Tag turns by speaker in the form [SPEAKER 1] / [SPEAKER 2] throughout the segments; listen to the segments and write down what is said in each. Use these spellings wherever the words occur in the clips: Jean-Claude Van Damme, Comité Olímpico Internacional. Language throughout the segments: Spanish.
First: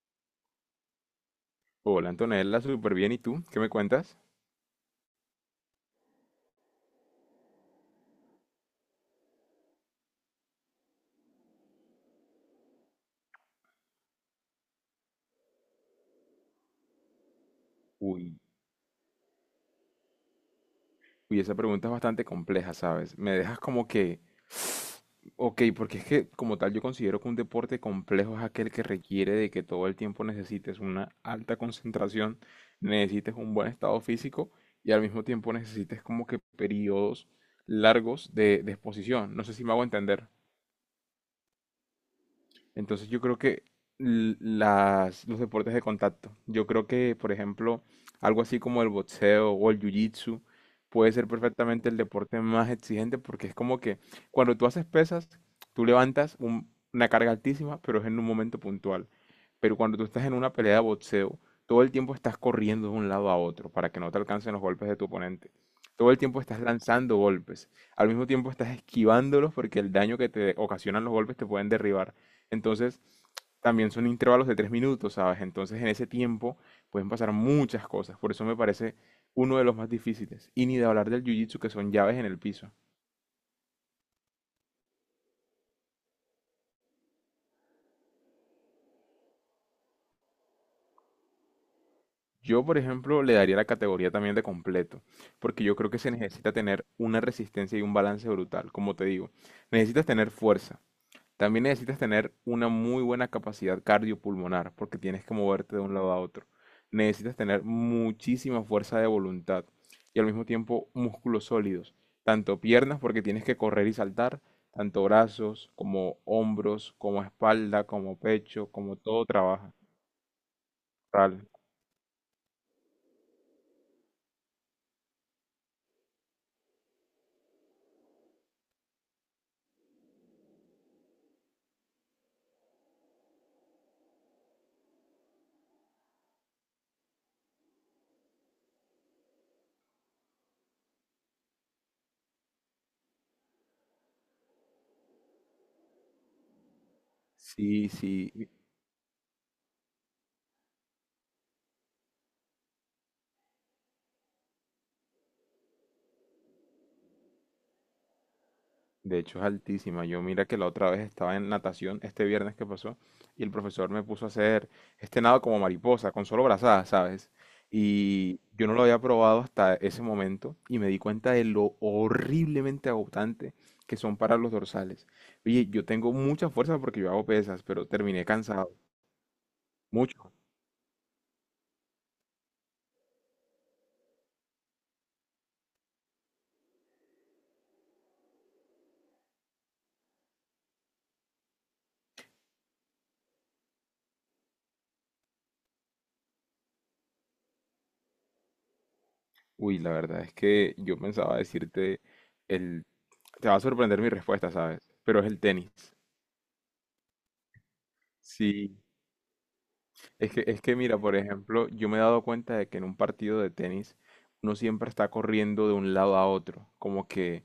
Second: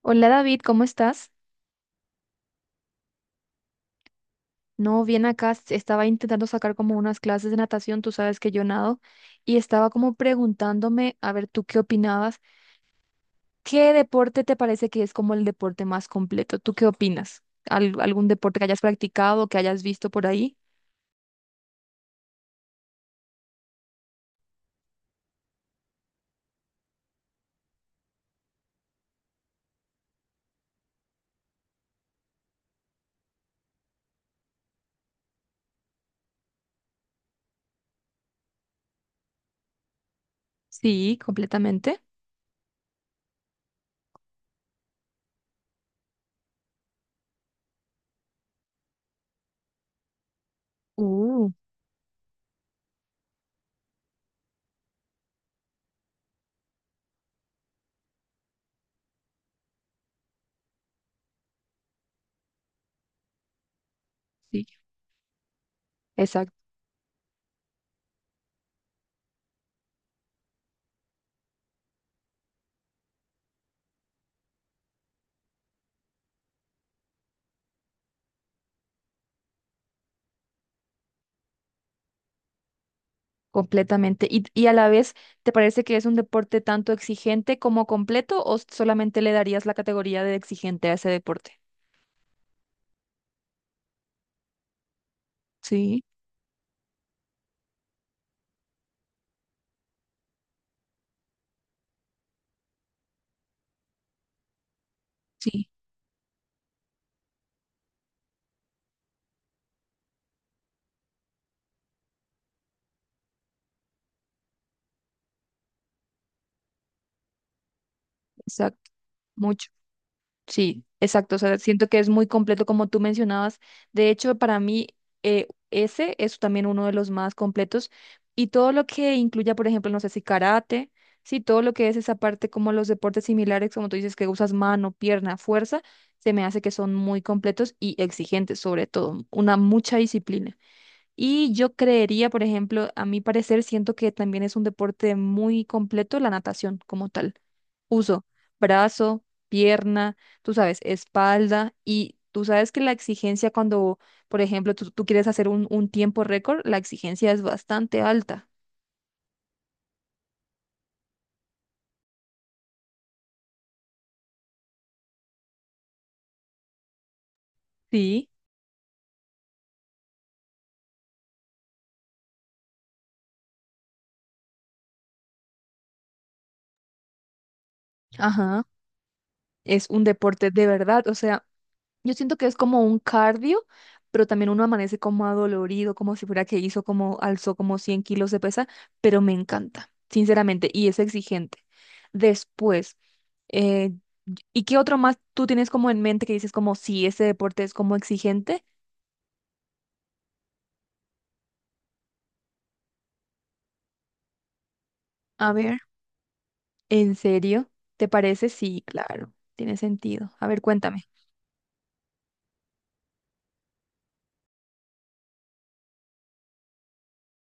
[SPEAKER 1] Hola David, ¿cómo estás?
[SPEAKER 2] Hola Antonella, súper bien. ¿Y tú? ¿Qué me cuentas?
[SPEAKER 1] No, bien acá. Estaba intentando sacar como unas clases de natación, tú sabes que yo nado, y estaba como preguntándome, a ver, ¿tú qué opinabas? ¿Qué deporte te parece que es como el deporte más completo? ¿Tú qué opinas? ¿Algún
[SPEAKER 2] Uy,
[SPEAKER 1] deporte que hayas practicado, que hayas visto por ahí?
[SPEAKER 2] Uy, esa pregunta es bastante compleja, ¿sabes? Me dejas como que, ok, porque es que como tal yo considero que un deporte complejo es aquel que requiere de que todo el tiempo necesites una alta concentración, necesites un buen estado físico y al mismo tiempo necesites como que periodos largos de exposición. No sé si me hago entender.
[SPEAKER 1] Sí, completamente.
[SPEAKER 2] Entonces yo creo que los deportes de contacto, yo creo que, por ejemplo, algo así como el boxeo o el jiu-jitsu puede ser
[SPEAKER 1] Uh,
[SPEAKER 2] perfectamente el deporte más exigente porque es como que cuando tú haces pesas, tú levantas una carga altísima, pero es en un momento puntual. Pero cuando tú estás en una pelea de boxeo, todo el tiempo estás corriendo de un lado a otro para que no te alcancen los
[SPEAKER 1] sí,
[SPEAKER 2] golpes de tu oponente. Todo el tiempo
[SPEAKER 1] exacto,
[SPEAKER 2] estás lanzando golpes. Al mismo tiempo estás esquivándolos porque el daño que te ocasionan los golpes te pueden derribar. Entonces, también son intervalos de 3 minutos, ¿sabes? Entonces, en ese tiempo pueden pasar muchas cosas. Por eso me parece uno de los más difíciles. Y ni de hablar del jiu-jitsu, que son llaves en el piso.
[SPEAKER 1] completamente. ¿Y a la vez, te parece que es un deporte tanto exigente como completo o solamente le darías la categoría de exigente a ese deporte?
[SPEAKER 2] Yo, por ejemplo, le daría la categoría también de completo, porque yo creo que
[SPEAKER 1] Sí,
[SPEAKER 2] se necesita tener una resistencia y un balance brutal. Como te digo, necesitas tener fuerza, también necesitas tener una muy buena capacidad cardiopulmonar porque tienes que
[SPEAKER 1] sí.
[SPEAKER 2] moverte de un lado a otro. Necesitas tener muchísima fuerza de voluntad y al mismo tiempo músculos sólidos, tanto piernas porque tienes que correr y saltar, tanto brazos como hombros, como espalda, como pecho,
[SPEAKER 1] Exacto.
[SPEAKER 2] como todo
[SPEAKER 1] Mucho,
[SPEAKER 2] trabaja.
[SPEAKER 1] sí, exacto. O
[SPEAKER 2] Tal.
[SPEAKER 1] sea, siento que es muy completo como tú mencionabas. De hecho, para mí, ese es también uno de los más completos. Y todo lo que incluya, por ejemplo, no sé, si karate, sí, todo lo que es esa parte como los deportes similares, como tú dices, que usas mano, pierna, fuerza, se me hace que son muy completos y exigentes, sobre todo, una mucha disciplina. Y yo creería, por ejemplo, a mi parecer, siento que también es un deporte muy completo la natación como tal.
[SPEAKER 2] Sí,
[SPEAKER 1] Uso
[SPEAKER 2] sí.
[SPEAKER 1] brazo, pierna, tú sabes, espalda, y tú sabes que la exigencia cuando, por ejemplo, tú quieres hacer un tiempo récord, la exigencia es bastante alta.
[SPEAKER 2] De hecho, es altísima. Yo mira que la otra vez estaba en natación, este viernes que pasó, y el profesor me puso a hacer este nado como mariposa, con solo brazadas, ¿sabes?
[SPEAKER 1] Sí.
[SPEAKER 2] Y yo no lo había probado hasta ese momento y me di cuenta de lo horriblemente agotante que son para los dorsales. Oye, yo tengo mucha fuerza porque yo hago pesas, pero terminé
[SPEAKER 1] Ajá.
[SPEAKER 2] cansado,
[SPEAKER 1] Es un
[SPEAKER 2] mucho.
[SPEAKER 1] deporte de verdad, o sea, yo siento que es como un cardio, pero también uno amanece como adolorido, como si fuera que hizo como, alzó como 100 kilos de pesa, pero me encanta, sinceramente, y es exigente. Después, eh, ¿y qué otro más tú tienes como en mente que dices como, sí, ese deporte es como exigente?
[SPEAKER 2] Uy, la verdad es que yo pensaba decirte el... Te va a sorprender mi respuesta, ¿sabes? Pero es el
[SPEAKER 1] A
[SPEAKER 2] tenis.
[SPEAKER 1] ver, ¿en serio? ¿Te parece?
[SPEAKER 2] Sí,
[SPEAKER 1] Sí, claro, tiene sentido.
[SPEAKER 2] es que,
[SPEAKER 1] A ver,
[SPEAKER 2] es que mira,
[SPEAKER 1] cuéntame.
[SPEAKER 2] por ejemplo, yo me he dado cuenta de que en un partido de tenis uno siempre está corriendo de un lado a otro, como que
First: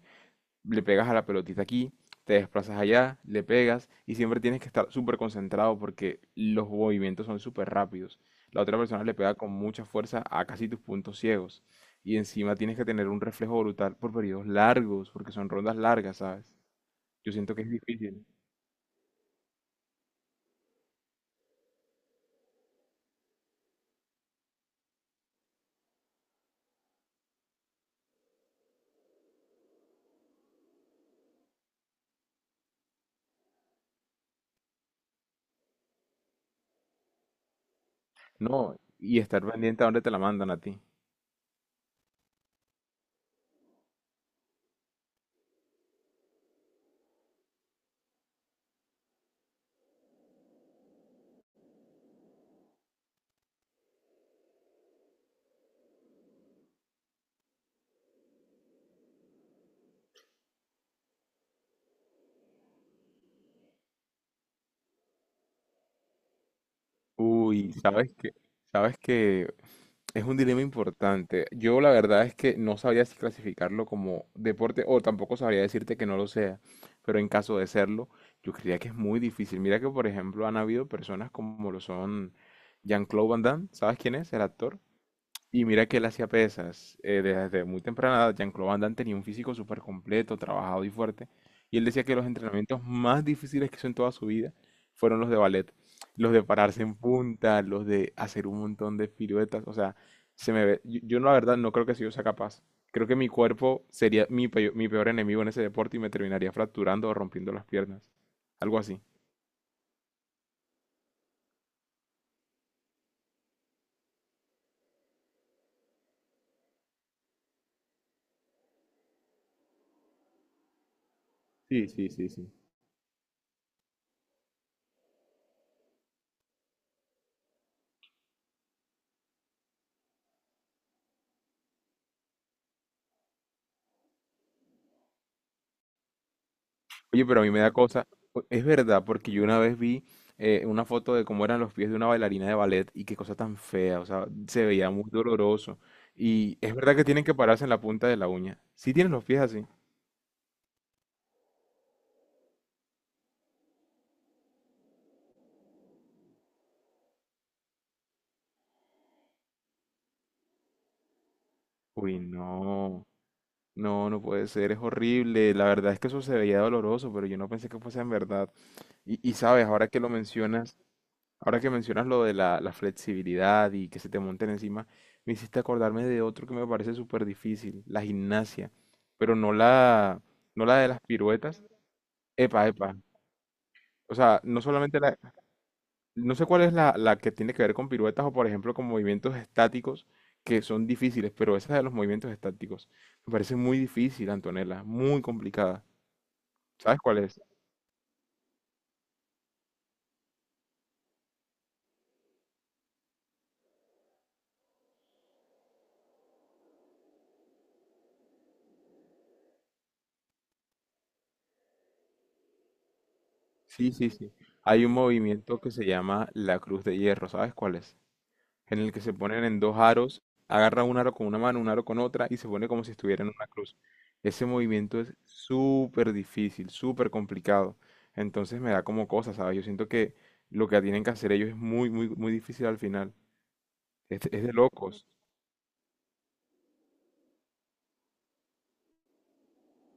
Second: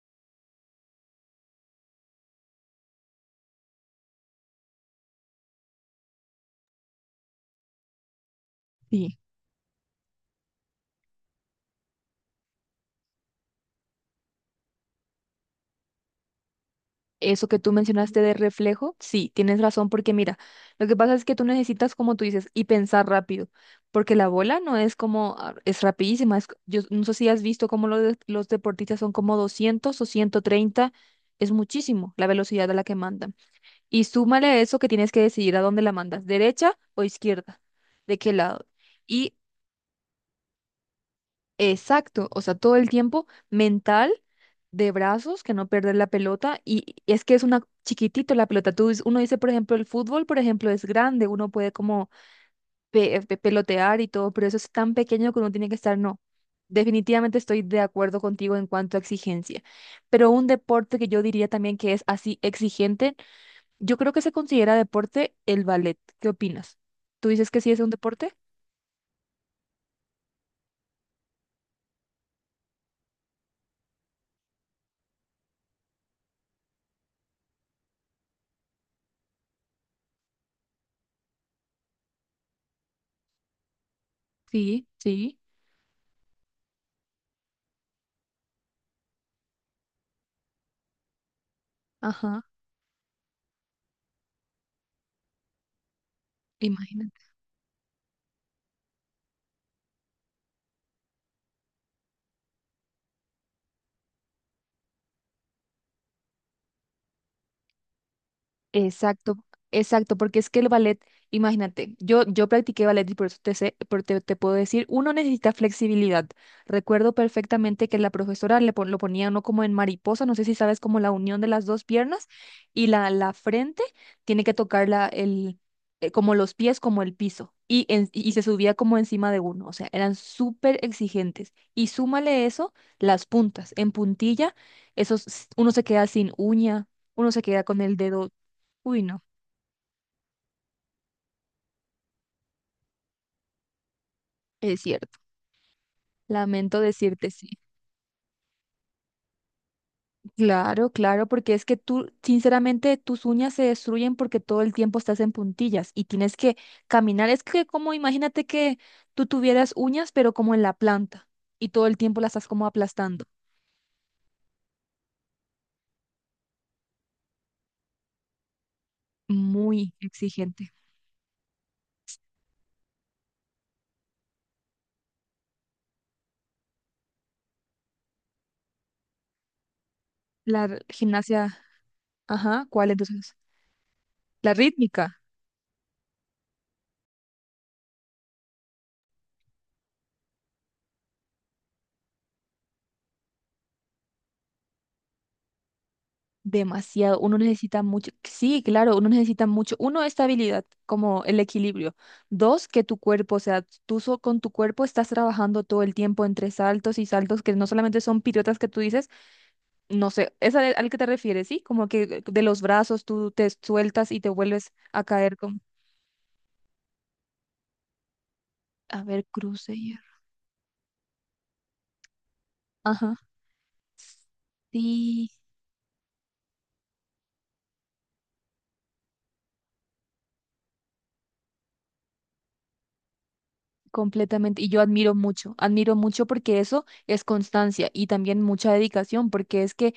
[SPEAKER 2] le pegas a la pelotita aquí, te desplazas allá, le pegas y siempre tienes que estar súper concentrado porque los movimientos son súper rápidos. La otra persona le
[SPEAKER 1] Sí.
[SPEAKER 2] pega con mucha fuerza a casi tus puntos ciegos y encima tienes que tener un reflejo brutal por periodos largos, porque son rondas largas, ¿sabes? Yo
[SPEAKER 1] Eso
[SPEAKER 2] siento
[SPEAKER 1] que
[SPEAKER 2] que es
[SPEAKER 1] tú mencionaste
[SPEAKER 2] difícil.
[SPEAKER 1] de reflejo, sí, tienes razón, porque mira, lo que pasa es que tú necesitas, como tú dices, y pensar rápido, porque la bola no es como, ah, es rapidísima, es, yo no sé si has visto cómo los deportistas son como 200 o 130. Es muchísimo la velocidad a la que mandan. Y súmale a eso que tienes que decidir a dónde la mandas, derecha o izquierda, de qué lado.
[SPEAKER 2] No, y
[SPEAKER 1] Y
[SPEAKER 2] estar pendiente a dónde te la mandan a ti.
[SPEAKER 1] exacto, o sea, todo el tiempo mental, de brazos, que no perder la pelota, y es que es una chiquitito la pelota. Uno dice, por ejemplo, el fútbol, por ejemplo, es grande, uno puede como pelotear y todo, pero eso es tan pequeño que uno tiene que estar, no. Definitivamente estoy de acuerdo contigo en cuanto a exigencia, pero un deporte que yo diría también que es así exigente, yo creo que se considera deporte, el ballet. ¿Qué opinas? ¿Tú dices que sí
[SPEAKER 2] Uy,
[SPEAKER 1] es un deporte?
[SPEAKER 2] sabes que es un dilema importante. Yo la verdad es que no sabría si clasificarlo como deporte o tampoco sabría decirte que no lo sea, pero en caso de serlo, yo creería que es muy difícil. Mira que, por ejemplo, han habido personas como lo son Jean-Claude Van Damme, ¿sabes quién es? El actor.
[SPEAKER 1] Sí, sí,
[SPEAKER 2] Y mira que él hacía pesas. Desde muy temprana edad, Jean-Claude Van Damme tenía un físico súper completo, trabajado y fuerte. Y él decía que los
[SPEAKER 1] ajá.
[SPEAKER 2] entrenamientos más difíciles que hizo en toda su vida fueron los de ballet. Los de pararse en
[SPEAKER 1] ¡Imagínate!
[SPEAKER 2] punta, los de hacer un montón de piruetas. O sea, se me ve. Yo, la verdad no creo que si yo sea capaz. Creo que mi cuerpo sería mi peor enemigo en ese deporte y me terminaría fracturando o rompiendo las piernas. Algo así.
[SPEAKER 1] Exacto, exacto, porque es que el ballet, imagínate, yo practiqué ballet y por eso te sé- por- te puedo decir, uno necesita flexibilidad. Recuerdo perfectamente que la profesora lo ponía uno como en mariposa, no sé si sabes, como la unión de las dos
[SPEAKER 2] Sí, sí,
[SPEAKER 1] piernas
[SPEAKER 2] sí, sí.
[SPEAKER 1] y la frente tiene que tocar como los pies, como el piso, y, y se subía como encima de uno, o sea, eran súper exigentes. Y súmale eso, las puntas, en puntilla, esos, uno se queda sin uña,
[SPEAKER 2] Oye,
[SPEAKER 1] uno se
[SPEAKER 2] pero a mí me
[SPEAKER 1] queda
[SPEAKER 2] da
[SPEAKER 1] con el
[SPEAKER 2] cosa.
[SPEAKER 1] dedo.
[SPEAKER 2] Es
[SPEAKER 1] Uy,
[SPEAKER 2] verdad,
[SPEAKER 1] no,
[SPEAKER 2] porque yo una vez vi una foto de cómo eran los pies de una bailarina de ballet y qué cosa tan fea. O sea, se
[SPEAKER 1] es
[SPEAKER 2] veía muy
[SPEAKER 1] cierto.
[SPEAKER 2] doloroso. Y es
[SPEAKER 1] Lamento
[SPEAKER 2] verdad que tienen
[SPEAKER 1] decirte,
[SPEAKER 2] que
[SPEAKER 1] sí.
[SPEAKER 2] pararse en la punta de la uña. ¿Sí tienen los pies así?
[SPEAKER 1] Claro, claro, porque es que tú, sinceramente, tus uñas se destruyen porque todo el tiempo estás en puntillas y tienes que caminar. Es que, como imagínate que tú tuvieras uñas, pero como en la planta, y todo el
[SPEAKER 2] Uy,
[SPEAKER 1] tiempo las estás como
[SPEAKER 2] no.
[SPEAKER 1] aplastando.
[SPEAKER 2] No, no puede ser. Es horrible. La verdad es que eso se veía doloroso, pero yo no pensé que fuese en verdad. Y sabes, ahora
[SPEAKER 1] Muy
[SPEAKER 2] que lo
[SPEAKER 1] exigente.
[SPEAKER 2] mencionas, ahora que mencionas lo de la flexibilidad y que se te monten encima, me hiciste acordarme de otro que me parece súper difícil, la gimnasia, pero no la,
[SPEAKER 1] La
[SPEAKER 2] no la de las
[SPEAKER 1] gimnasia,
[SPEAKER 2] piruetas.
[SPEAKER 1] ajá,
[SPEAKER 2] Epa,
[SPEAKER 1] ¿cuál
[SPEAKER 2] epa.
[SPEAKER 1] entonces?
[SPEAKER 2] O sea,
[SPEAKER 1] La
[SPEAKER 2] no solamente la...
[SPEAKER 1] rítmica.
[SPEAKER 2] No sé cuál es la que tiene que ver con piruetas o, por ejemplo, con movimientos estáticos que son difíciles, pero esa de los movimientos estáticos me parece muy difícil, Antonella, muy complicada. ¿Sabes cuál
[SPEAKER 1] Demasiado, uno
[SPEAKER 2] es?
[SPEAKER 1] necesita mucho, sí, claro, uno necesita mucho. Uno, estabilidad, como el equilibrio. Dos, que tu cuerpo, o sea, tú, con tu cuerpo estás trabajando todo el tiempo entre saltos y saltos, que no solamente son piruetas que tú dices, no sé, es al que te refieres, ¿sí? Como que de los brazos tú te
[SPEAKER 2] Sí, sí,
[SPEAKER 1] sueltas y te
[SPEAKER 2] sí.
[SPEAKER 1] vuelves
[SPEAKER 2] Hay un
[SPEAKER 1] a caer
[SPEAKER 2] movimiento
[SPEAKER 1] con,
[SPEAKER 2] que se llama la cruz de hierro, ¿sabes cuál es? En el que
[SPEAKER 1] a
[SPEAKER 2] se
[SPEAKER 1] ver,
[SPEAKER 2] ponen en
[SPEAKER 1] cruce
[SPEAKER 2] dos
[SPEAKER 1] y hierro.
[SPEAKER 2] aros, agarra un aro con una mano, un aro con otra y se pone como si
[SPEAKER 1] Ajá,
[SPEAKER 2] estuviera en una cruz. Ese movimiento es
[SPEAKER 1] sí,
[SPEAKER 2] súper difícil, súper complicado. Entonces me da como cosa, ¿sabes? Yo siento que lo que tienen que hacer ellos es muy, muy, muy difícil al final. Es de
[SPEAKER 1] completamente. Y yo
[SPEAKER 2] locos.
[SPEAKER 1] admiro mucho, admiro mucho, porque eso es constancia y también mucha dedicación, porque es que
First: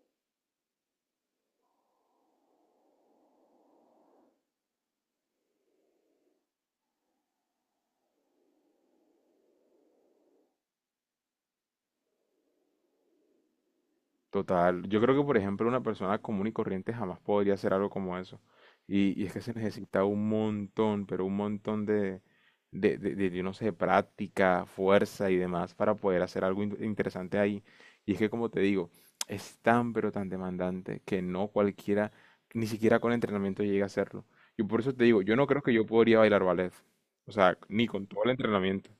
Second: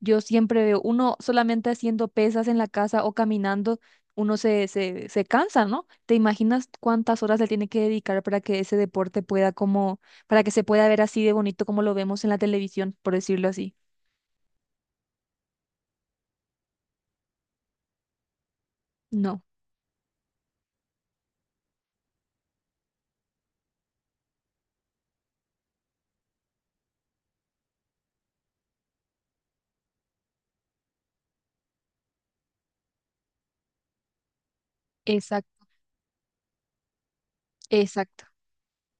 [SPEAKER 1] yo siempre veo, uno solamente haciendo pesas en la casa o caminando, uno se cansa, ¿no? ¿Te imaginas cuántas horas le tiene que dedicar para que ese deporte pueda como, para que se pueda ver así de bonito como lo vemos en la televisión, por decirlo así?
[SPEAKER 2] Total, yo creo que por ejemplo una persona común y corriente jamás podría hacer algo como eso. Y es que
[SPEAKER 1] No.
[SPEAKER 2] se necesita un montón, pero un montón de de, yo no sé, práctica, fuerza y demás para poder hacer algo interesante ahí. Y es que como te digo, es tan pero tan demandante que no cualquiera, ni siquiera con entrenamiento llega a hacerlo. Y por eso te digo, yo no creo
[SPEAKER 1] Exacto,
[SPEAKER 2] que yo podría bailar ballet. O sea, ni con
[SPEAKER 1] exacto.
[SPEAKER 2] todo el entrenamiento.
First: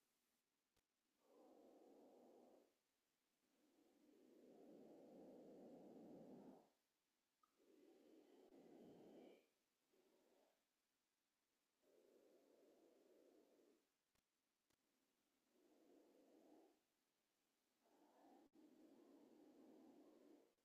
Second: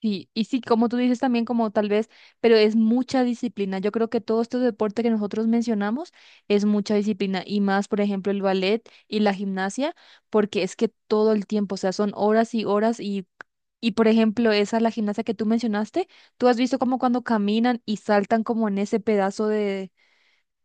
[SPEAKER 1] Sí, y sí, como tú dices también, como tal vez, pero es mucha disciplina. Yo creo que todo este deporte que nosotros mencionamos es mucha disciplina, y más, por ejemplo, el ballet y la gimnasia, porque es que todo el tiempo, o sea, son horas y horas, y por ejemplo, esa, la gimnasia que tú mencionaste, tú has visto, como cuando caminan y saltan como en ese pedazo de,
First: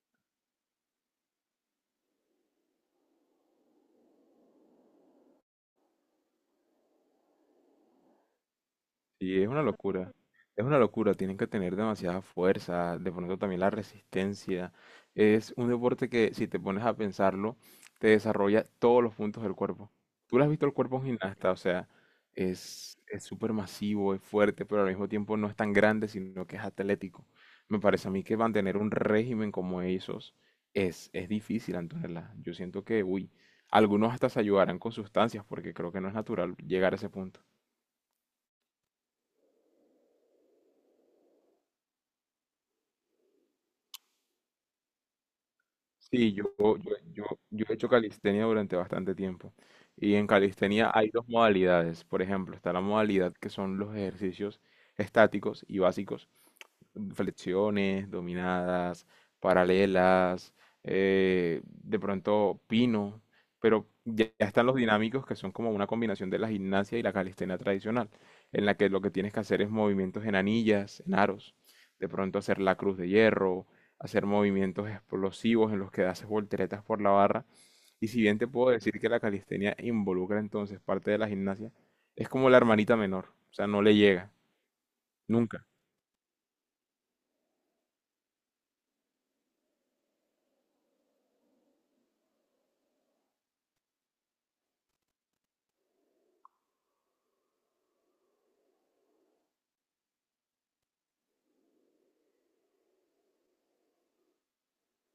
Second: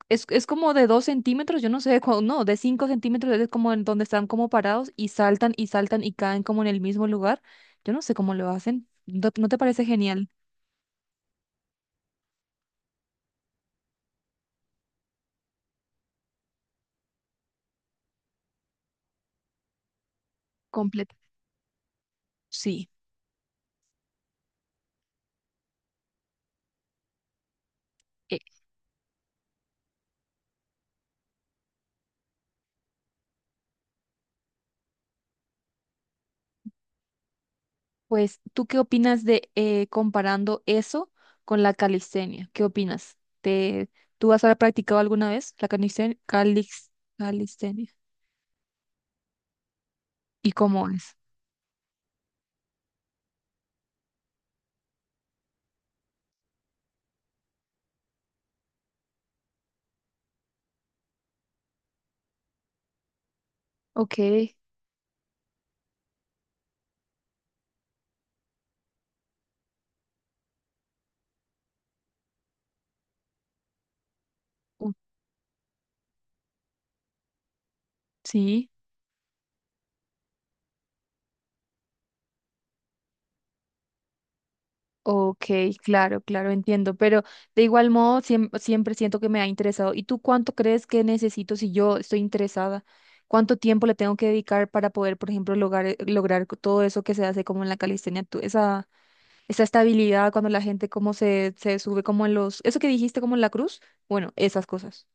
[SPEAKER 1] es como de 2 centímetros, yo no sé, de no, de 5 centímetros, es como en donde están como parados y saltan y saltan y caen como en el mismo lugar. Yo no sé cómo lo hacen. ¿No,
[SPEAKER 2] Sí,
[SPEAKER 1] no
[SPEAKER 2] es
[SPEAKER 1] te
[SPEAKER 2] una
[SPEAKER 1] parece
[SPEAKER 2] locura.
[SPEAKER 1] genial?
[SPEAKER 2] Es una locura. Tienen que tener demasiada fuerza. De pronto también la resistencia. Es un deporte que, si te pones a pensarlo, te desarrolla todos los puntos del cuerpo. Tú lo has visto el cuerpo a un
[SPEAKER 1] Completo.
[SPEAKER 2] gimnasta, o sea,
[SPEAKER 1] Sí.
[SPEAKER 2] es súper masivo, es fuerte, pero al mismo tiempo no es tan grande, sino que es atlético. Me parece a mí que
[SPEAKER 1] Eh,
[SPEAKER 2] mantener un régimen como esos es difícil, Antonella. Yo siento que, uy, algunos hasta se ayudarán con sustancias, porque creo que no es natural llegar a ese punto.
[SPEAKER 1] pues, ¿tú qué opinas de, comparando eso con la calistenia? ¿Qué opinas? ¿Te, tú has practicado alguna vez la calistenia?
[SPEAKER 2] Sí, yo he
[SPEAKER 1] ¿Calistenia?
[SPEAKER 2] hecho calistenia durante bastante tiempo. Y en
[SPEAKER 1] ¿Y cómo
[SPEAKER 2] calistenia hay
[SPEAKER 1] es?
[SPEAKER 2] dos modalidades. Por ejemplo, está la modalidad que son los ejercicios estáticos y básicos, flexiones, dominadas, paralelas, de pronto pino, pero
[SPEAKER 1] Ok.
[SPEAKER 2] ya están los dinámicos que son como una combinación de la gimnasia y la calistenia tradicional, en la que lo que tienes que hacer es movimientos en anillas, en aros, de pronto hacer la cruz de hierro, hacer movimientos
[SPEAKER 1] Uh,
[SPEAKER 2] explosivos en los que haces volteretas por la barra. Y si bien te
[SPEAKER 1] Sí.
[SPEAKER 2] puedo decir que la calistenia involucra entonces parte de la gimnasia, es como la hermanita menor, o sea, no le llega,
[SPEAKER 1] Ok,
[SPEAKER 2] nunca.
[SPEAKER 1] claro, claro, entiendo, pero de igual modo, siempre siento que me ha interesado. ¿Y tú cuánto crees que necesito si yo estoy interesada? ¿Cuánto tiempo le tengo que dedicar para poder, por ejemplo, lograr, lograr todo eso que se hace como en la calistenia? Esa estabilidad, cuando la gente como se sube como en los, eso que dijiste como en la cruz, bueno, esas cosas.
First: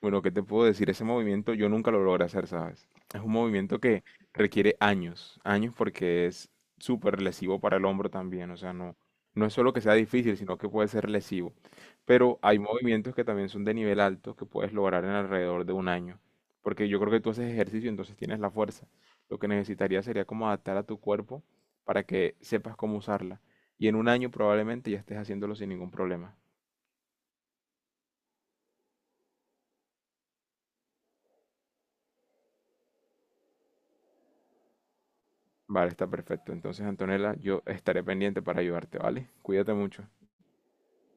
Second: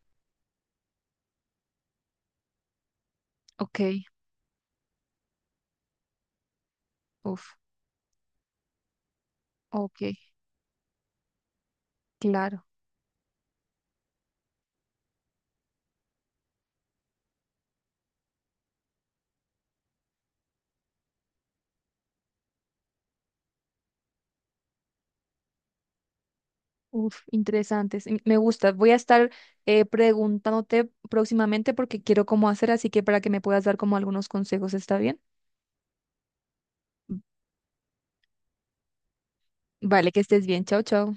[SPEAKER 2] Bueno, ¿qué te puedo decir? Ese movimiento yo nunca lo logré hacer, ¿sabes? Es un movimiento
[SPEAKER 1] Ok,
[SPEAKER 2] que requiere años, años porque es súper
[SPEAKER 1] uf,
[SPEAKER 2] lesivo para el hombro también, o sea, no, no es solo que sea
[SPEAKER 1] ok,
[SPEAKER 2] difícil, sino que puede ser lesivo. Pero hay
[SPEAKER 1] claro.
[SPEAKER 2] movimientos que también son de nivel alto que puedes lograr en alrededor de un año, porque yo creo que tú haces ejercicio, entonces tienes la fuerza. Lo que necesitaría sería como adaptar a tu cuerpo para que sepas cómo usarla. Y en un año probablemente ya estés haciéndolo sin ningún problema.
[SPEAKER 1] Uf, interesantes. Me gusta. Voy a estar, preguntándote próximamente porque quiero cómo hacer, así que para que me puedas dar como algunos consejos, ¿está bien?
[SPEAKER 2] Vale, está perfecto. Entonces, Antonella, yo estaré pendiente para ayudarte, ¿vale? Cuídate mucho.
[SPEAKER 1] Vale, que estés bien. Chao, chao.